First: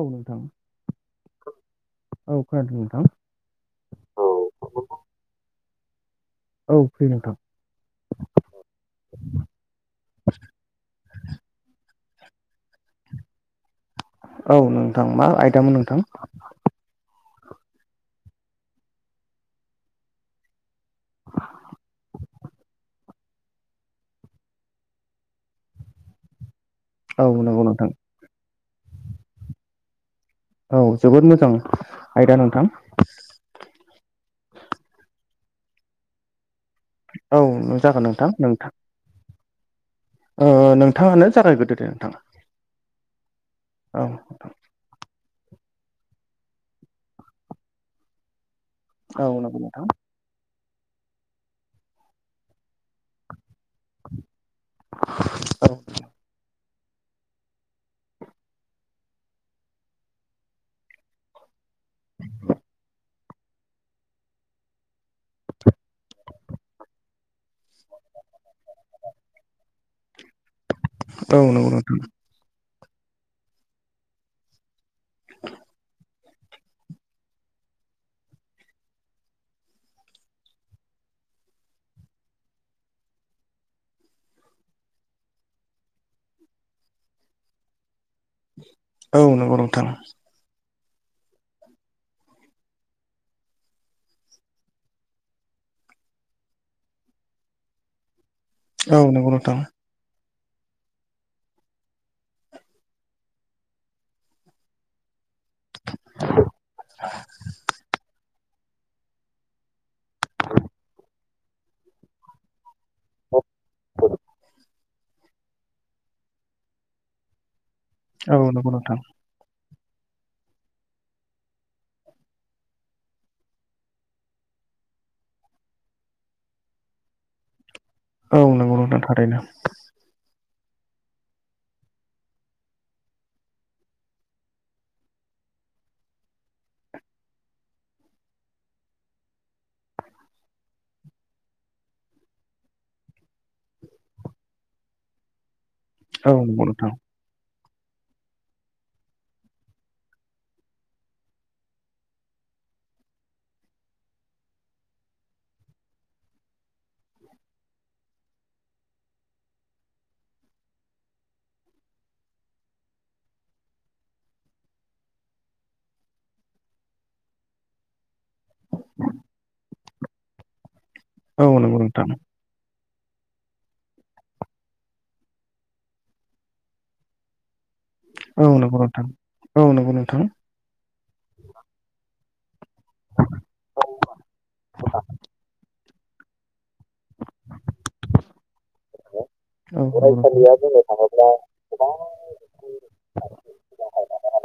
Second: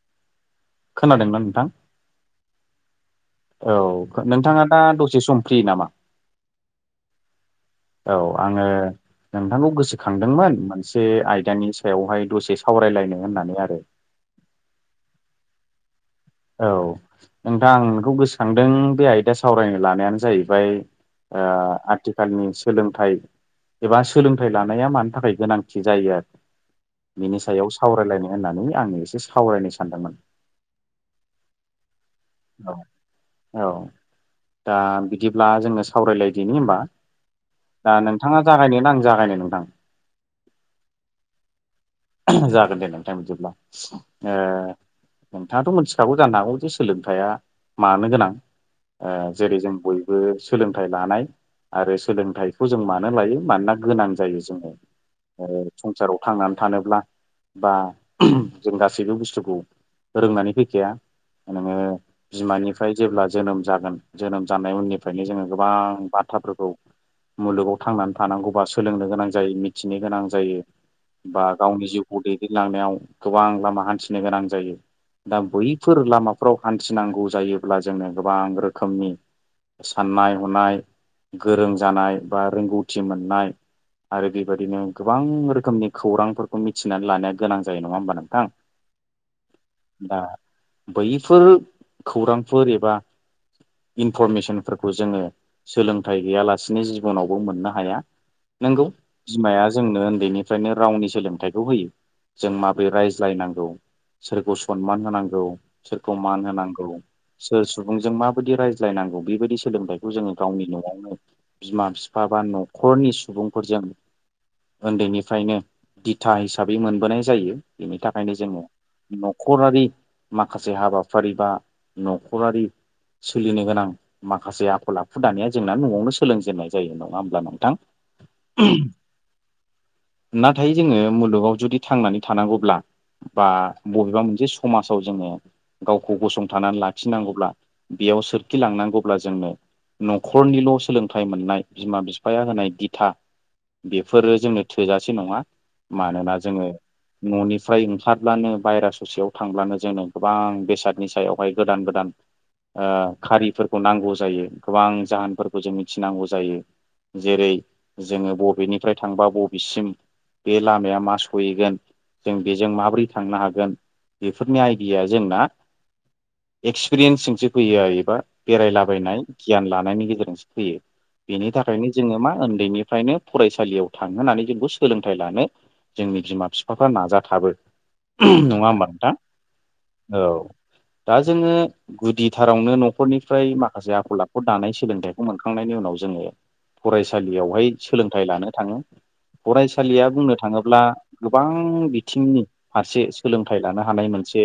औ नोंथां। खोनादोंना नोंथां? औ खोनादों नोंथां औ नोंथाङा दा दसे सम फ्रि नामा? औ फ्रि नोंथां। औ आंङो नोंथांखौ गोसोखांदोंमोन मोनसे आयदानि सायाव सायावहाय दसे सावरायलायनो होननानै आरो औ नोंथां मा आयदामोन नोंथां औ नोंथां आं नोंखौ गोसोखांदों बे आयदा सावरायनो लानायानो जाहैबाय ओ आथिखालनि सोलोंथाइ एबा सोलोंथाइ लानाया मानि थाखाय गोनांथि जायो आरो औ बिनि नंगौ सायाव नोंथां सावरायलायनो होननानै आंङो एसे सावरायनो सानदोंमोन। औ जोबोद मोजां आयदा नोंथां औ औ दा बिदिब्ला जोंनो सावरायलायदिनि होमबा औ दा जागोन नोंथां नोंथांङा नोंथां जागायनोन आं जागायनो नोंथां ओ नोंथांङानो जागाय ग्रोदो जागोन दे नोंथ बिदिब्ला औ ओ नोंथांङाथ' मिथिखागौ जानो हागौ जे सोलोंथायाइया मानो गोनां ओ औ नंगौ जेरै जों नोंथां बयबो सोलोंथाइ लानाय आरो सोलोंथाइखौ जों मानो लायो मानोना गोनां जायो जोंङो ओ औ संसाराव थांनानै थानोब्ला बा जों गासैबो बुस्थुखौ रोंनानै फैखाया नोंङो बिमानिफ्राय जेब्ला जोनोम जागोन जोनोम जानाय उननि फ्रायनो जोंङो गोबां बाथ्राफोरखौ मुलुगाव थांनानै थानांगौबा सोलोंनो गोनां जायो मिथिनो गोनां जायो बा औ नंगौ गावनि नोंथां जिउखौ दैदेनलांनायाव गोबां लामा हान्थिनो गोनां जायो। दा बैफोर लामाफोराव हान्थिनांगौ जायोब्ला जोंनो गोबां रोखोमनि साननाय हनाय गोरों जानाय बा रोंगौथि मोननाय आरो बेबायदिनो गोबां रोखोमनि खौरांफोरखौ मिथिनानै लानाया गोनां जायो नंङा होमबा नोंथां औ नंगौव नोंथां दा बैफोर खौरांफोर एबा इनफरमेसनफोरखौ जोंङो सोलोंथाइ गैयालासिनो जिबनावबो मोननो हाया नोंगौ औ नंगौ नोंथां बिमाया जोंनो उन्दैनि निफ्रायनो रावनि सोलोंथाइखौ होयो जों माबोरै रायज्लायनांगौ सोरखौ सनमान होनांगौ सोरखौ मान होनांगौ सोर सुबुंजों माबायदि रायज्लायनांगौ बेबायदि सोलोंथाइ जोंङो गावनि न'आवनो बिमा बिफा बा न'खरनि सुबुंफोरजों ओन्दैनिफ्रायनो दिथा हिसाबै मोनबोनाय जायो। बेनि औ थाखायनो जोंङो नंगौ नोंथां न'खरारि माखासे हाबाफारि बा न'खरारि सोलिनो गोनां माखासे आखल आखु दानाया जोंना न'आवनो सोलोंजेननाय जायो नंङा होमब्ला नोंथां। औ नंगौ नोंथां थारैनो नाथाय जोंङो मुलुगाव जुदि थांनानै थानांगौब्ला बा बबेबा मोनसे समाजाव जोंङो गावखौ गसंथानानै लाखिनांगौब्ला बे बेयाव सोरखि लांनांगौब्ला जोंनो न'खरनिल' सोलोंथाइ मोननाय बिमा बिफाया होनाय दिथा बेफोरो जोंनो थोजासे नंङा औ मानोना नंगौ जोंङो नोंथां न'नि फ्राय ओंखारब्लानो बायहेरा ससेयाव थांब्लानो जोंङो गोबां बेसादनि सायावहाय गोदान गोदान ओ खारिफोरखौ नांगौ जायो गोबां जाहोनफोरखौ जों मिथिनांगौ जायो जेरै जोंङो बबेनिफ्राय थांबा बबेसिम बे लामाया मा सहैगोन जों बेजों माबोरै थांनो हागोन बेफोरनि आइडिया जोंना एक्सपिरियेन्सजोंसो फैयो एबा बेरायलाबायनाय गियान लानायनि गेजेरजोंसो फैयो औ बेनि नंगौ थाखायनो नोंथां जोंङो मा ओन्दैनिफ्रायनो फरायसालियाव थांहोनानै जोंखौ सोलोंथाइ लानो जोंनि बिमा बिफाफ्रा नाजाथाबो औ नंङा नंगौ होमबा नोंथां? औ नंगौ औ नोंथां दा जोंङो गुदि थारावनो न'खरनिफ्राय माखासे आखल आखु दानाय सोलोंथाइखौ मोनखांनायनि उनाव जोंङो फरायसालियावहाय सोलोंथाइ लानो थांङो। औ फरायसालिया नंगौ बुंनो नोंथां थाङोब्ला गोबां बिथिंनि फारसे सोलोंथाइ लानो हानाय मोनसे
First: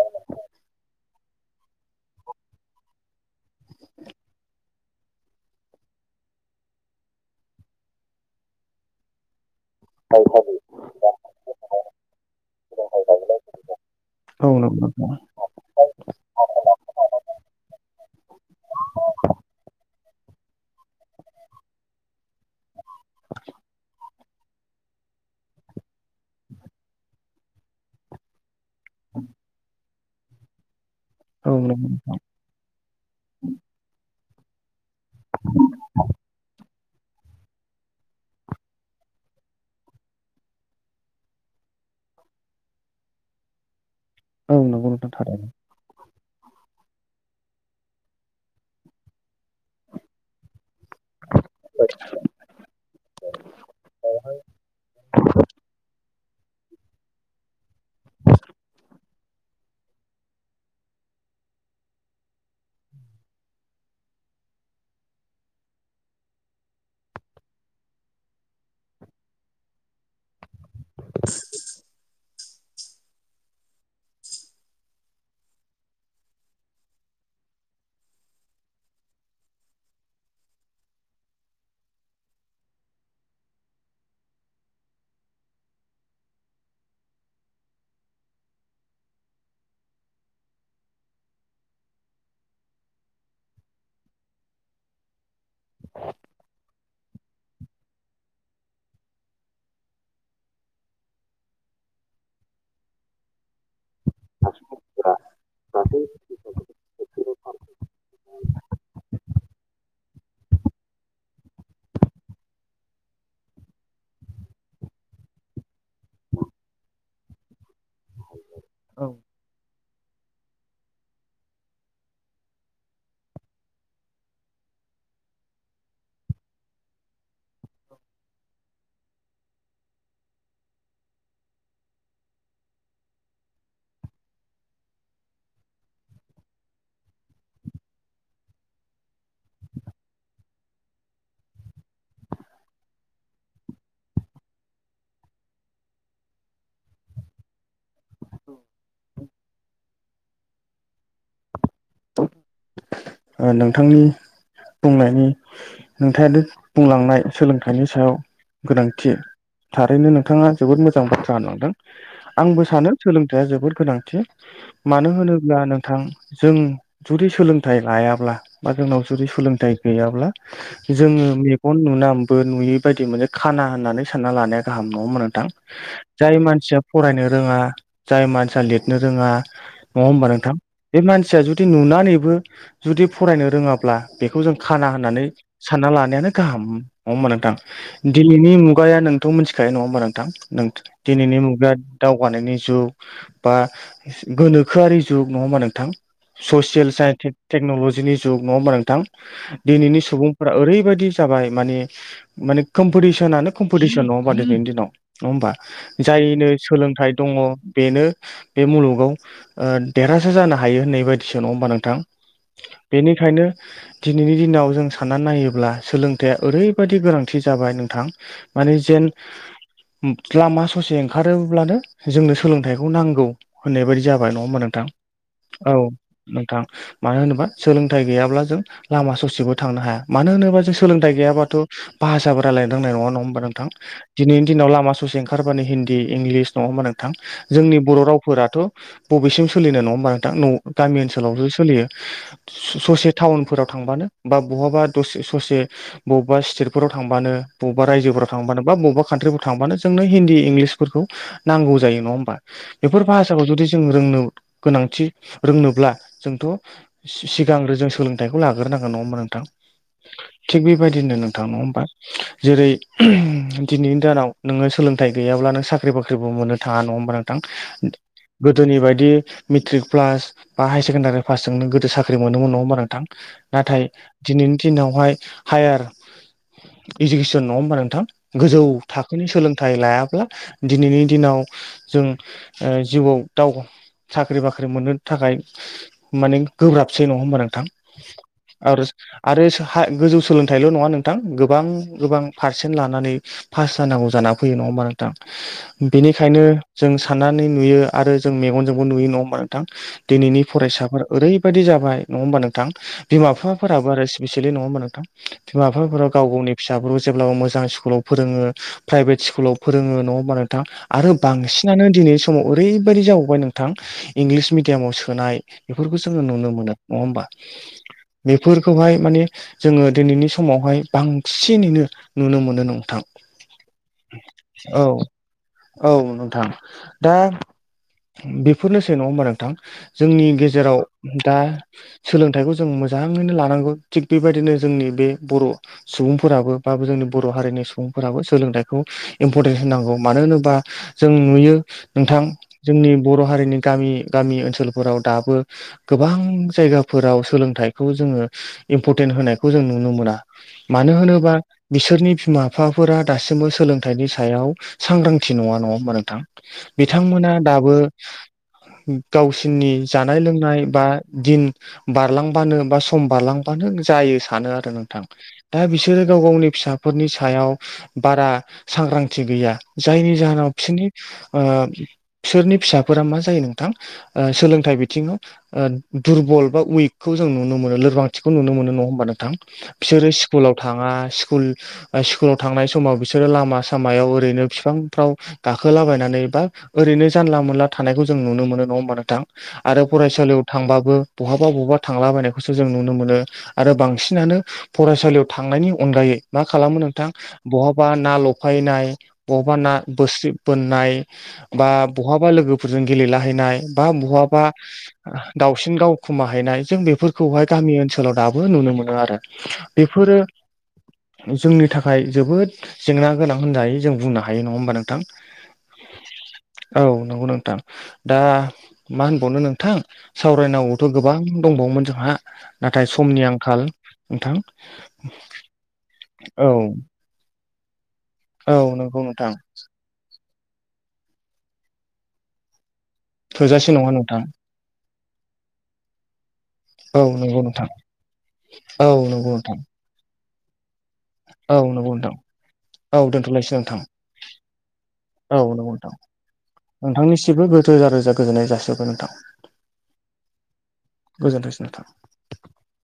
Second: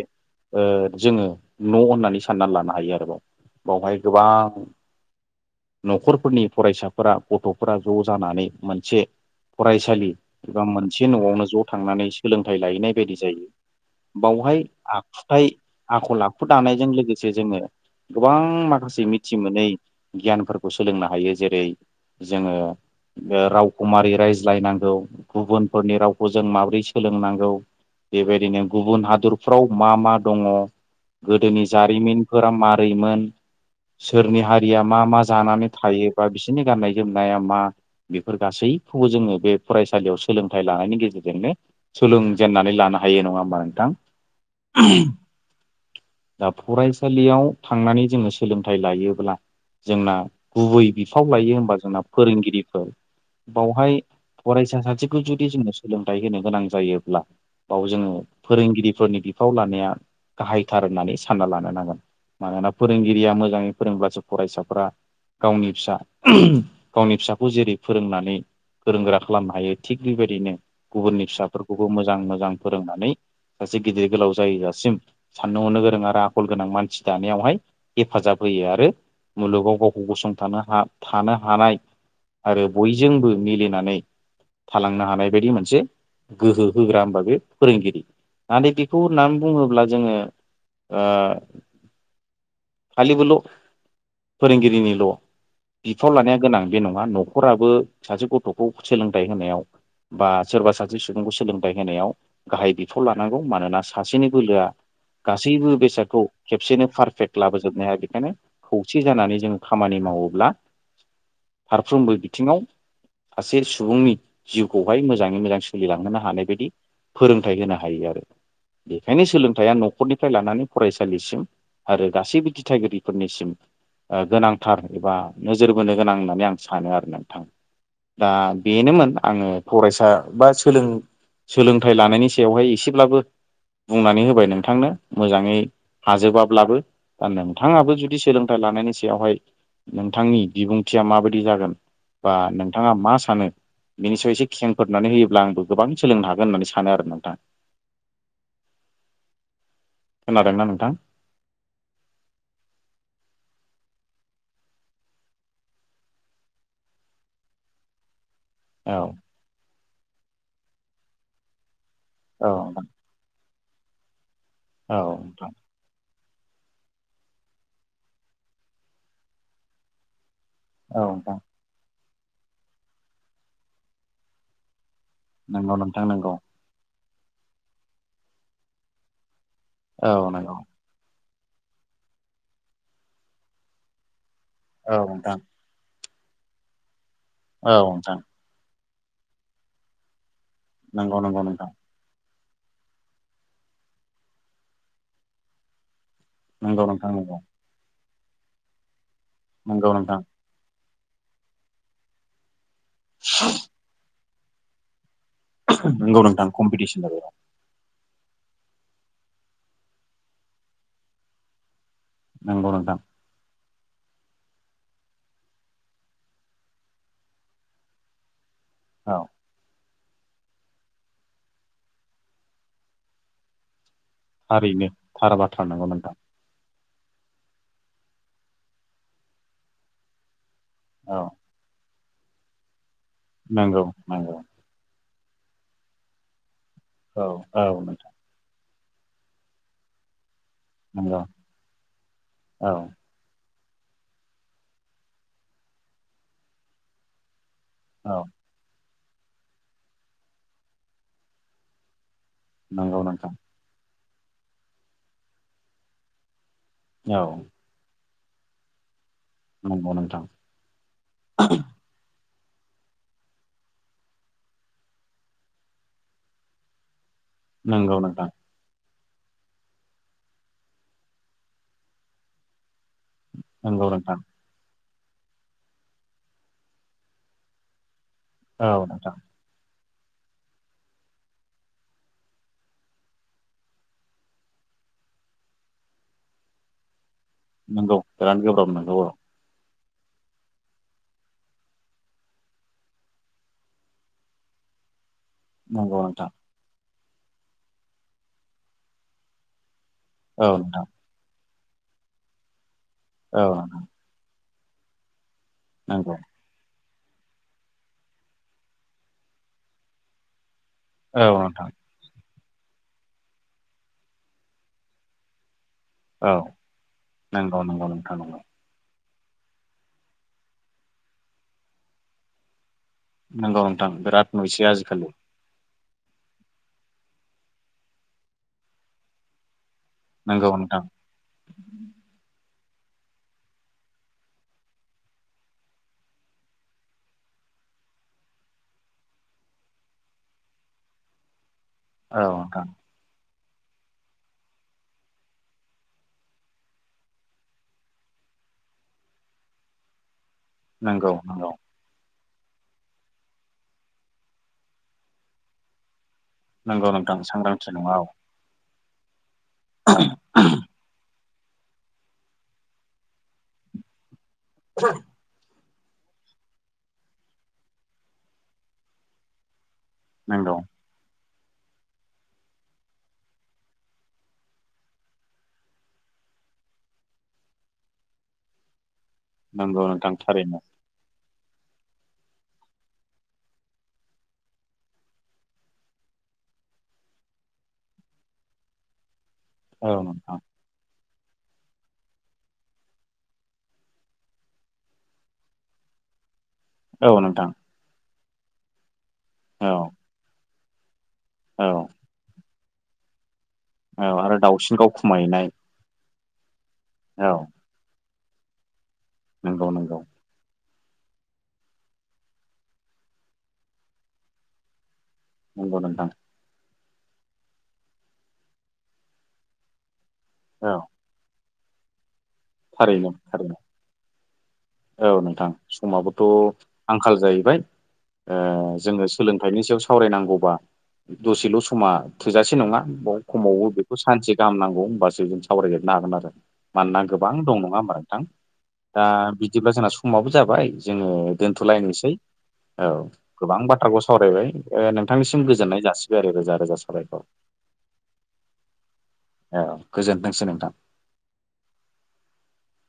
जोङो न' होननानै साननानै लानो हायो आरो बावहाय गोबां न'खरफोरनि फरायसाफोरा गथ'फोरा ज' जानानै मोनसे फरायसालि एबा मोनसे न'आवनो ज' थांनानै सोलोंथाइ लाहैनाय बायदि जायो। औ बावहाय नंगौ नोंथां आखुथाय आखल आखु दानायजों लोगोसे जोंङो गोबां माखासे मिथि मोनै गियानफोरखौ सोलोंनो हायो जेरै जोंङो रावखुमारि रायजो बुजायनांगौ गुबुनफोरनि रावखौ जों माबोरै सोलोंनांगौ बेबायदिनो गुबुन हादरफ्राव मा मा दङ औ गोदोनि नंगौ जारिमिनफोरा मारैमोन सोरनि हारिया मा मा जानानै थायो बा बिसोरनि गाननाय जोमनाया मा बेफोर गासैखौबो जोङो बे फरायसालियाव सोलोंथाइ लानायनि गेजेरजोंनो सोलोंजेननानै लानो हायो नंङा होमबा नोंथां‍? औ नांगौ नोंथां' थारैनो। दा फरायसालियाव थांनानै जोङो सोलोंथाइ लायोब्ला जोंना गुबै बिफाव लायो होनबा जोंना फोरोंगिरिफोर बावहाय फरायसा सासे जुदि सां फोथाय होनो गोनां जायोब्ला बाव जोङो फोरोंगिरिफोरनि बिफाव लानाया गाहायथार होननानै सानना लानो नांगोन मानोना फोरोंगिरिया मोजांङै फोरोंब्लासो फरायसाफोरा गावनि फिसा गावनि फिसाखौ जेरै फोरोंनानै गोरों गोग्रा खालामनो हायो थिग बेबायदिनो गुबुननि फिसाफोरखौबो मोजां मोजां फोरोंनानै सासे गिदिर गोलाव जाहैयासिम साननो हनो गोरों आरो आखल गोनां मानसि दानायावहाय हेफाजाब होयो। फैयो आरो मुलुगाव गावखौ गसंथानो हा थानो हानाय आरो बयजोंबो मिलिनानै थालांनो हानाय बायदि मोनसे गोहो होग्रा होबा बे फोरोंगिरि नाथाय बेखौ होननानै बुङोब्ला जोङो आ [inaudible] खालि बोल' फोरोंगिरिनिल' बिफाव लानाया गोनां बे नङा न'खराबो सासे गथ' बे सोलोंथाइ होनायाव बा सोरबा सासे सुबुंखौ सोलोंथाइ होनायाव गाहाय बिफाव लानांगौ। मानोना सासेनि बोलोआ गासैबो बेसादखौ खेबसेनो पारफेक्ट लाबोजोबनो हाया। बेखायनो खौसे जानानै जों खामानि मावोब्ला फारफ्रोमबो बिथिंङाव सासे सुबुंनि जिउखौहाय मोजाङै मोजां सोलिलांहोनो हानाय बायदि फोरोंथाइ होनो हायो आरो बेखायनो सोलोंथाइया न'खरनिफ्राय लानानै फरायसालिसिम आरो गासैबो दिथागिरिफोरनिसिम ओ गोनांथार एबा नोजोर बोनो गोनां होननानै आं सानो आरो नोंथां दा बेनोमोन आंङो फरायसा बा सोलों सोलोंथाइ लानायनि सायावहाय एसेब्लाबो बुंनानै होबाय नोंथांनो मोजाङै हाजोबाब्लाबो। दा नोंथाङाबो जुदि सोलोंथाइ लानायनि सायावहाय नोंथांनि बिबुंथिया माबायदि जागोन बा नों नोंथांङा मा सानो बिनि सायाव एसे खेंफोरनानै होयोब्ला आंबो गोबां सोलोंनो हागोन होननानै सानो आरो नोंथां। औ‌। खोनादोंना नोंथां? [inaudible] नोंथांनि बुंनायनि नोंथानो बुंलांनाय सोलोंथाइनि सायाव औ गोनांथि थारैनो नोंथाङा जोबोद मोजां बाथ्रा होनलांदों। औ आंबो नोंथां सानो सोलोंथाइया जोबोद गोनांथि मानो होनोब्ला नोंथां जों जुदि सोलोंथाइ लायाब्ला बा जोंनाव जुदि सोलोंथाइ गैयाब्ला औ जोङो नोंथां मेगन नुनानैबो नुयि बायदि मोनाने खाना होननानै सानना लानाया गाहाम नङा होमबा नोंथां? औ नोंथां नंगौ जाय मानसिया फरायनो रोंङा जाय मानसिया लिरनो रोंङा नोंथां नङा होमबा नोंथां? नंगौ बे मानसिया जुदि नुनानैबो जुदि फरायनो रोङाब्ला बेखौ जों औ नंगौ खाना औ होननानै नोंथां सानना लानायानो गाहाम नंङा होना नोंथां। औ नोंथां दिनैनि मु मुगाया नोंथ' मिथिखायो नङा होमबा नोंथां नंगौ दिनैनि नंगौ नोंथां मुगाया दाव गानायनि जुग बा गोनोखोआरि जुग नङा होमबा नोंथां? नंगौ ससियेल नोंथां साइन्स नंगौ टेक्न'लजिनि जुग नङा होमबा नोंथां नंगौ दिनैनि नोंथां सुबुंफोरा ओरैबायदि जाबाय माने माने कम्पिटिसनानो कम्पिटिसन नङा होमबा दिनैनि दिनाव। नङा होमबा, नंगौ नोंथां जायनो कम्पिटिसन सोलोंथाइ जाबाय औ दङ बेनो बे मुलुगाव ओ देरहासार जानो हायो होननाय बायदिसो नङा होमबा नोंथां? नंगौ नोंथां। बेनिखायनो दिनैनि दिनाव जों साननानै नायोब्ला सोलोंथाया ओरैबायदि गोनांथि जाबाय नोंथां। माने जेन औ लामा ससे ओंखारोब्लानो जोंनो सोलोंथाइखौ नांगौ होननाय बायदि जाबाय नङा होमा नोंथां? थारैनो थार बाथ्रा औ नंगौ नोंथां। मानो होनोबा सोलोंथाइ गैयाब्ला जों लामा ससेबो थांनो हाया। मानो होनोबा जों सोलोंथाइ औ गैयाबाथ भाषाबो रायलाय रोंनाय नङा, नङा होनमबा नोंथां नंगौ नंगौ नैनि दिनाव लामा ससे ओंखारबानो हिन्दी इंलिस नङा होमबा नोंथां औ औ जोंनि बर' नोंथां रावफोराथ' बबेसिम सोलिनाय नङा होमबा नोंथां न' गामि नंगौ ओनसोलावसो सोलियो औ ससे थाउन फोराव थांबानो बा बहाबा दसे ससे बबेबा स्टेटफोराव थांबानो बबबा औ रायजोफ्राव थांबानो बबबा कानट्रिफोराव थांबानो जोंनो हिन्दि इंलिसफोर फोरखौ नांगौ जायो नङा होमबा? नंगौ बेफोर नोंथां भाषाखौ जुदि जों रोंनो गोनांथि रोंनोब्ला जोंथ औ सिगांग्रो जों सोलोंथाइखौ लाग्रोनांगोन नङाहोनबा नों थां। नंगौ नोंथां थिग बेबायदिनो नोंथां नङा होमबा। जेरै दिनैनि दानाव नोङो सोलोंथाइ गैयाब्ला नों साख्रि बाख्रिबो मोननो थाङा नङा होमबा नों थां। नंगौ नोंथां गोदोनि बायदि मेट्रिक प्लास बा हायार सेकेण्डारि फासजोंनो गोदो साख्रि मोनोमोन नङा नोंथां? नाथाय नंगौ नोंथां दिनैनि दिनाव बेहाय हायार इडुकेसन नङा होमबा नोंथां? गोजौ औ नोंथां थाखोनि सोलोंथाइ लाया ब्ला दिनैनि दिनाव जों ओ जिउआव दाव साख्रि बाख्रि मोननो थाखाय माने गोब्राबसै नङा होमबा नोंथां? नंगौ बिराद गोब्राब आरो नंगौ औ आरो हा गोजौ सोलोंथाइल' नङा नोंथां गोबां गोबां पारसेन्ट लानानै पास जानांगौ जाना फैयो नङा होनबा नों थां। नंगौ नोंथां बेनिखायनो जों साननानै नुयो आरो जों मेगनजोंबो नुयो नङा होमबा नोंथां? दिनैनि औ नोंथां फरायसा ओरैबायदि जाबाय नङा होमबा नोंथां बिमा औ नोंथां बिफाफोराबो आरो स्पेसियेलि नङा होमबा नोंथां? बिमा बिफाफोरा नंगौ गाव गावनि फिसाफोरखौ जेब्लाबो मोजां स्कुलाव फोरोंङो प्राइभेट स्कुलाव फोरोंङो नङा होनबा नों नोंथां आरो औ नोंथां बांसिनानो दिनैनि समाव ओरैबायदि जाबावबाय नोंथां इंलिस मिडियामाव सोनाय बेफोरखौ जोंङो औ नुनो मोनो नङा होमबा? नंगौ नंगौ नोंथां नंगौ बेफोरखौहाय मानि जोङो दिनैनि समावहाय बांसिनैनो नुनो मोनो न नंगौ नोंथां बिराद नुसै आजिखालि। औ नोंथां। दा बेफोरनोसै नङा होमबा नोंथां? जोंनि नंगौ गेजेराव नोंथां दा सोलोंथाइखौ जों मोजाङैनो लानांगौ थिग बेबायदिनो जोंनि बे बर' सुबुंफोराबो बा जोंनि बर' हारिनि सुबुंफोराबो सोलोंथाइखौ इम्परटेन्स होनांगौ मानो होनोबा जों नुयो नोंथां जोंनि बर हारिनि गामि गामि ओनसोलफोराव दाबो गोबां जायगाफोराव सोलोंथाइखौ जोङो इम्परटेन्ट होनायखौ जों नुनो मोना। मानो नंगौ होनोबा नंगौ बिसोरनि बिमा बिफाफोरा दासिमबो सोलोंथाइनि सायाव सांग्रांथि नङा नङा होनबा नोंथां? नंगौ नोंथां बिथांमोना सांग्रांथि दाबो नङा औ गावसोरनि जानाय लोंनाय बा दिन बारलांबानो बा सम बारलांबानो जायो सानो आरो नोंथां। दा बिसोरो गाव गावनि फिसाफोरनि सायाव बारा सांग्रांथि गैया। जायनि जाहोनाव नंगौ बिसोरनि ओ बि फिसोरनि फिसाफोरा मा जायो नोंथां ओ सोलोंथाइ बि बिथिंङाव ओ दुरबल बा उइकखौ जों नुनो मोनो लोरबांथिखौ नुनो मोनो नंङा होमबा नों नोंथां नंगौ बिसोरो नोंथां थारैनो स्कुलाव थांङा स्कुल स्कुलाव थांनाय समाव बिसोरो लामा सामायाव ओरैनो फिफांफ्राव गाखोलाबायनानै बा ओरैनो जानला मोनला थानायखौ जों नुनो मोनो नंङा होमब नोंथां आरो औ नोंथां फरायसालियाव थांबाबो बहाबा बहाबा थांलाबायनायखौसो जों नुनो मोनो आरो बांसिनानो फरायसालियाव थांनायनि अनगायै मा खालामो नोंथां बहाबा ना लफायनाय बहाबा औ ना बोस्रि बोननाय औ बा बहाबा लोगोफोरजों गेलेलाहैनाय बा औ आरो बहाबा दाउसिन गाव खमायनाय दावसिन दाव खमाहैनाय जों औ बेफोरखौहाय गामि ओनसोलाव दाबो नुनो मोनो आरो नंगौ नंगौ बेफोरो जोंनि थाखाय जोबोद जेंना गोनां होनजायो जों बुंनो हायो नंङा होमबा नोंथां नंगौ नोंथां औ नंगौ नोंथां दा मा होनबावनो नोंथां औ सावरायनांगौथ' गोबां दंबावोमोन जोंहा नाथाय थारैनो समनि थारैनो आंखाल नोंथां औ नोंथां औ समाबोथ' आंखाल जाहैबाय ओ औ नंगौ जोंङो नोंथां सोलोंथाइनि सायाव सावरायनांगौबा दसेल समा थोजासे नंङा खम समावबो थोजासे नङा बेखौ नोंथां सानसे गाहामनांगौ होनबासो जों सावरायजोबनो हागोन आरो मानोना औ गोबां नंगौ दं नोंथां नंङा होमबार नोंथां औ दा नंगौ नोंथां बिदिब्ला जोंना समाबबो जाबाय जोंङो औ नंगौ दोन्थ'लायनोसै नोंथां औ दोनथ'लायसै गोबां नोंथां बाथ्राखौ सावरायबाय ओ औ नोंथांनिसिम नंगौ गोजोननाय नोंथां जासिबाय आरो रोजा रोजा साबायखर नोंथांनिसिबो रोजा रोजा गोजोननाय जासिहरबाय नोंथां औ गोजोनथोंसै नोंथां गोजोनथोंसै नोंथां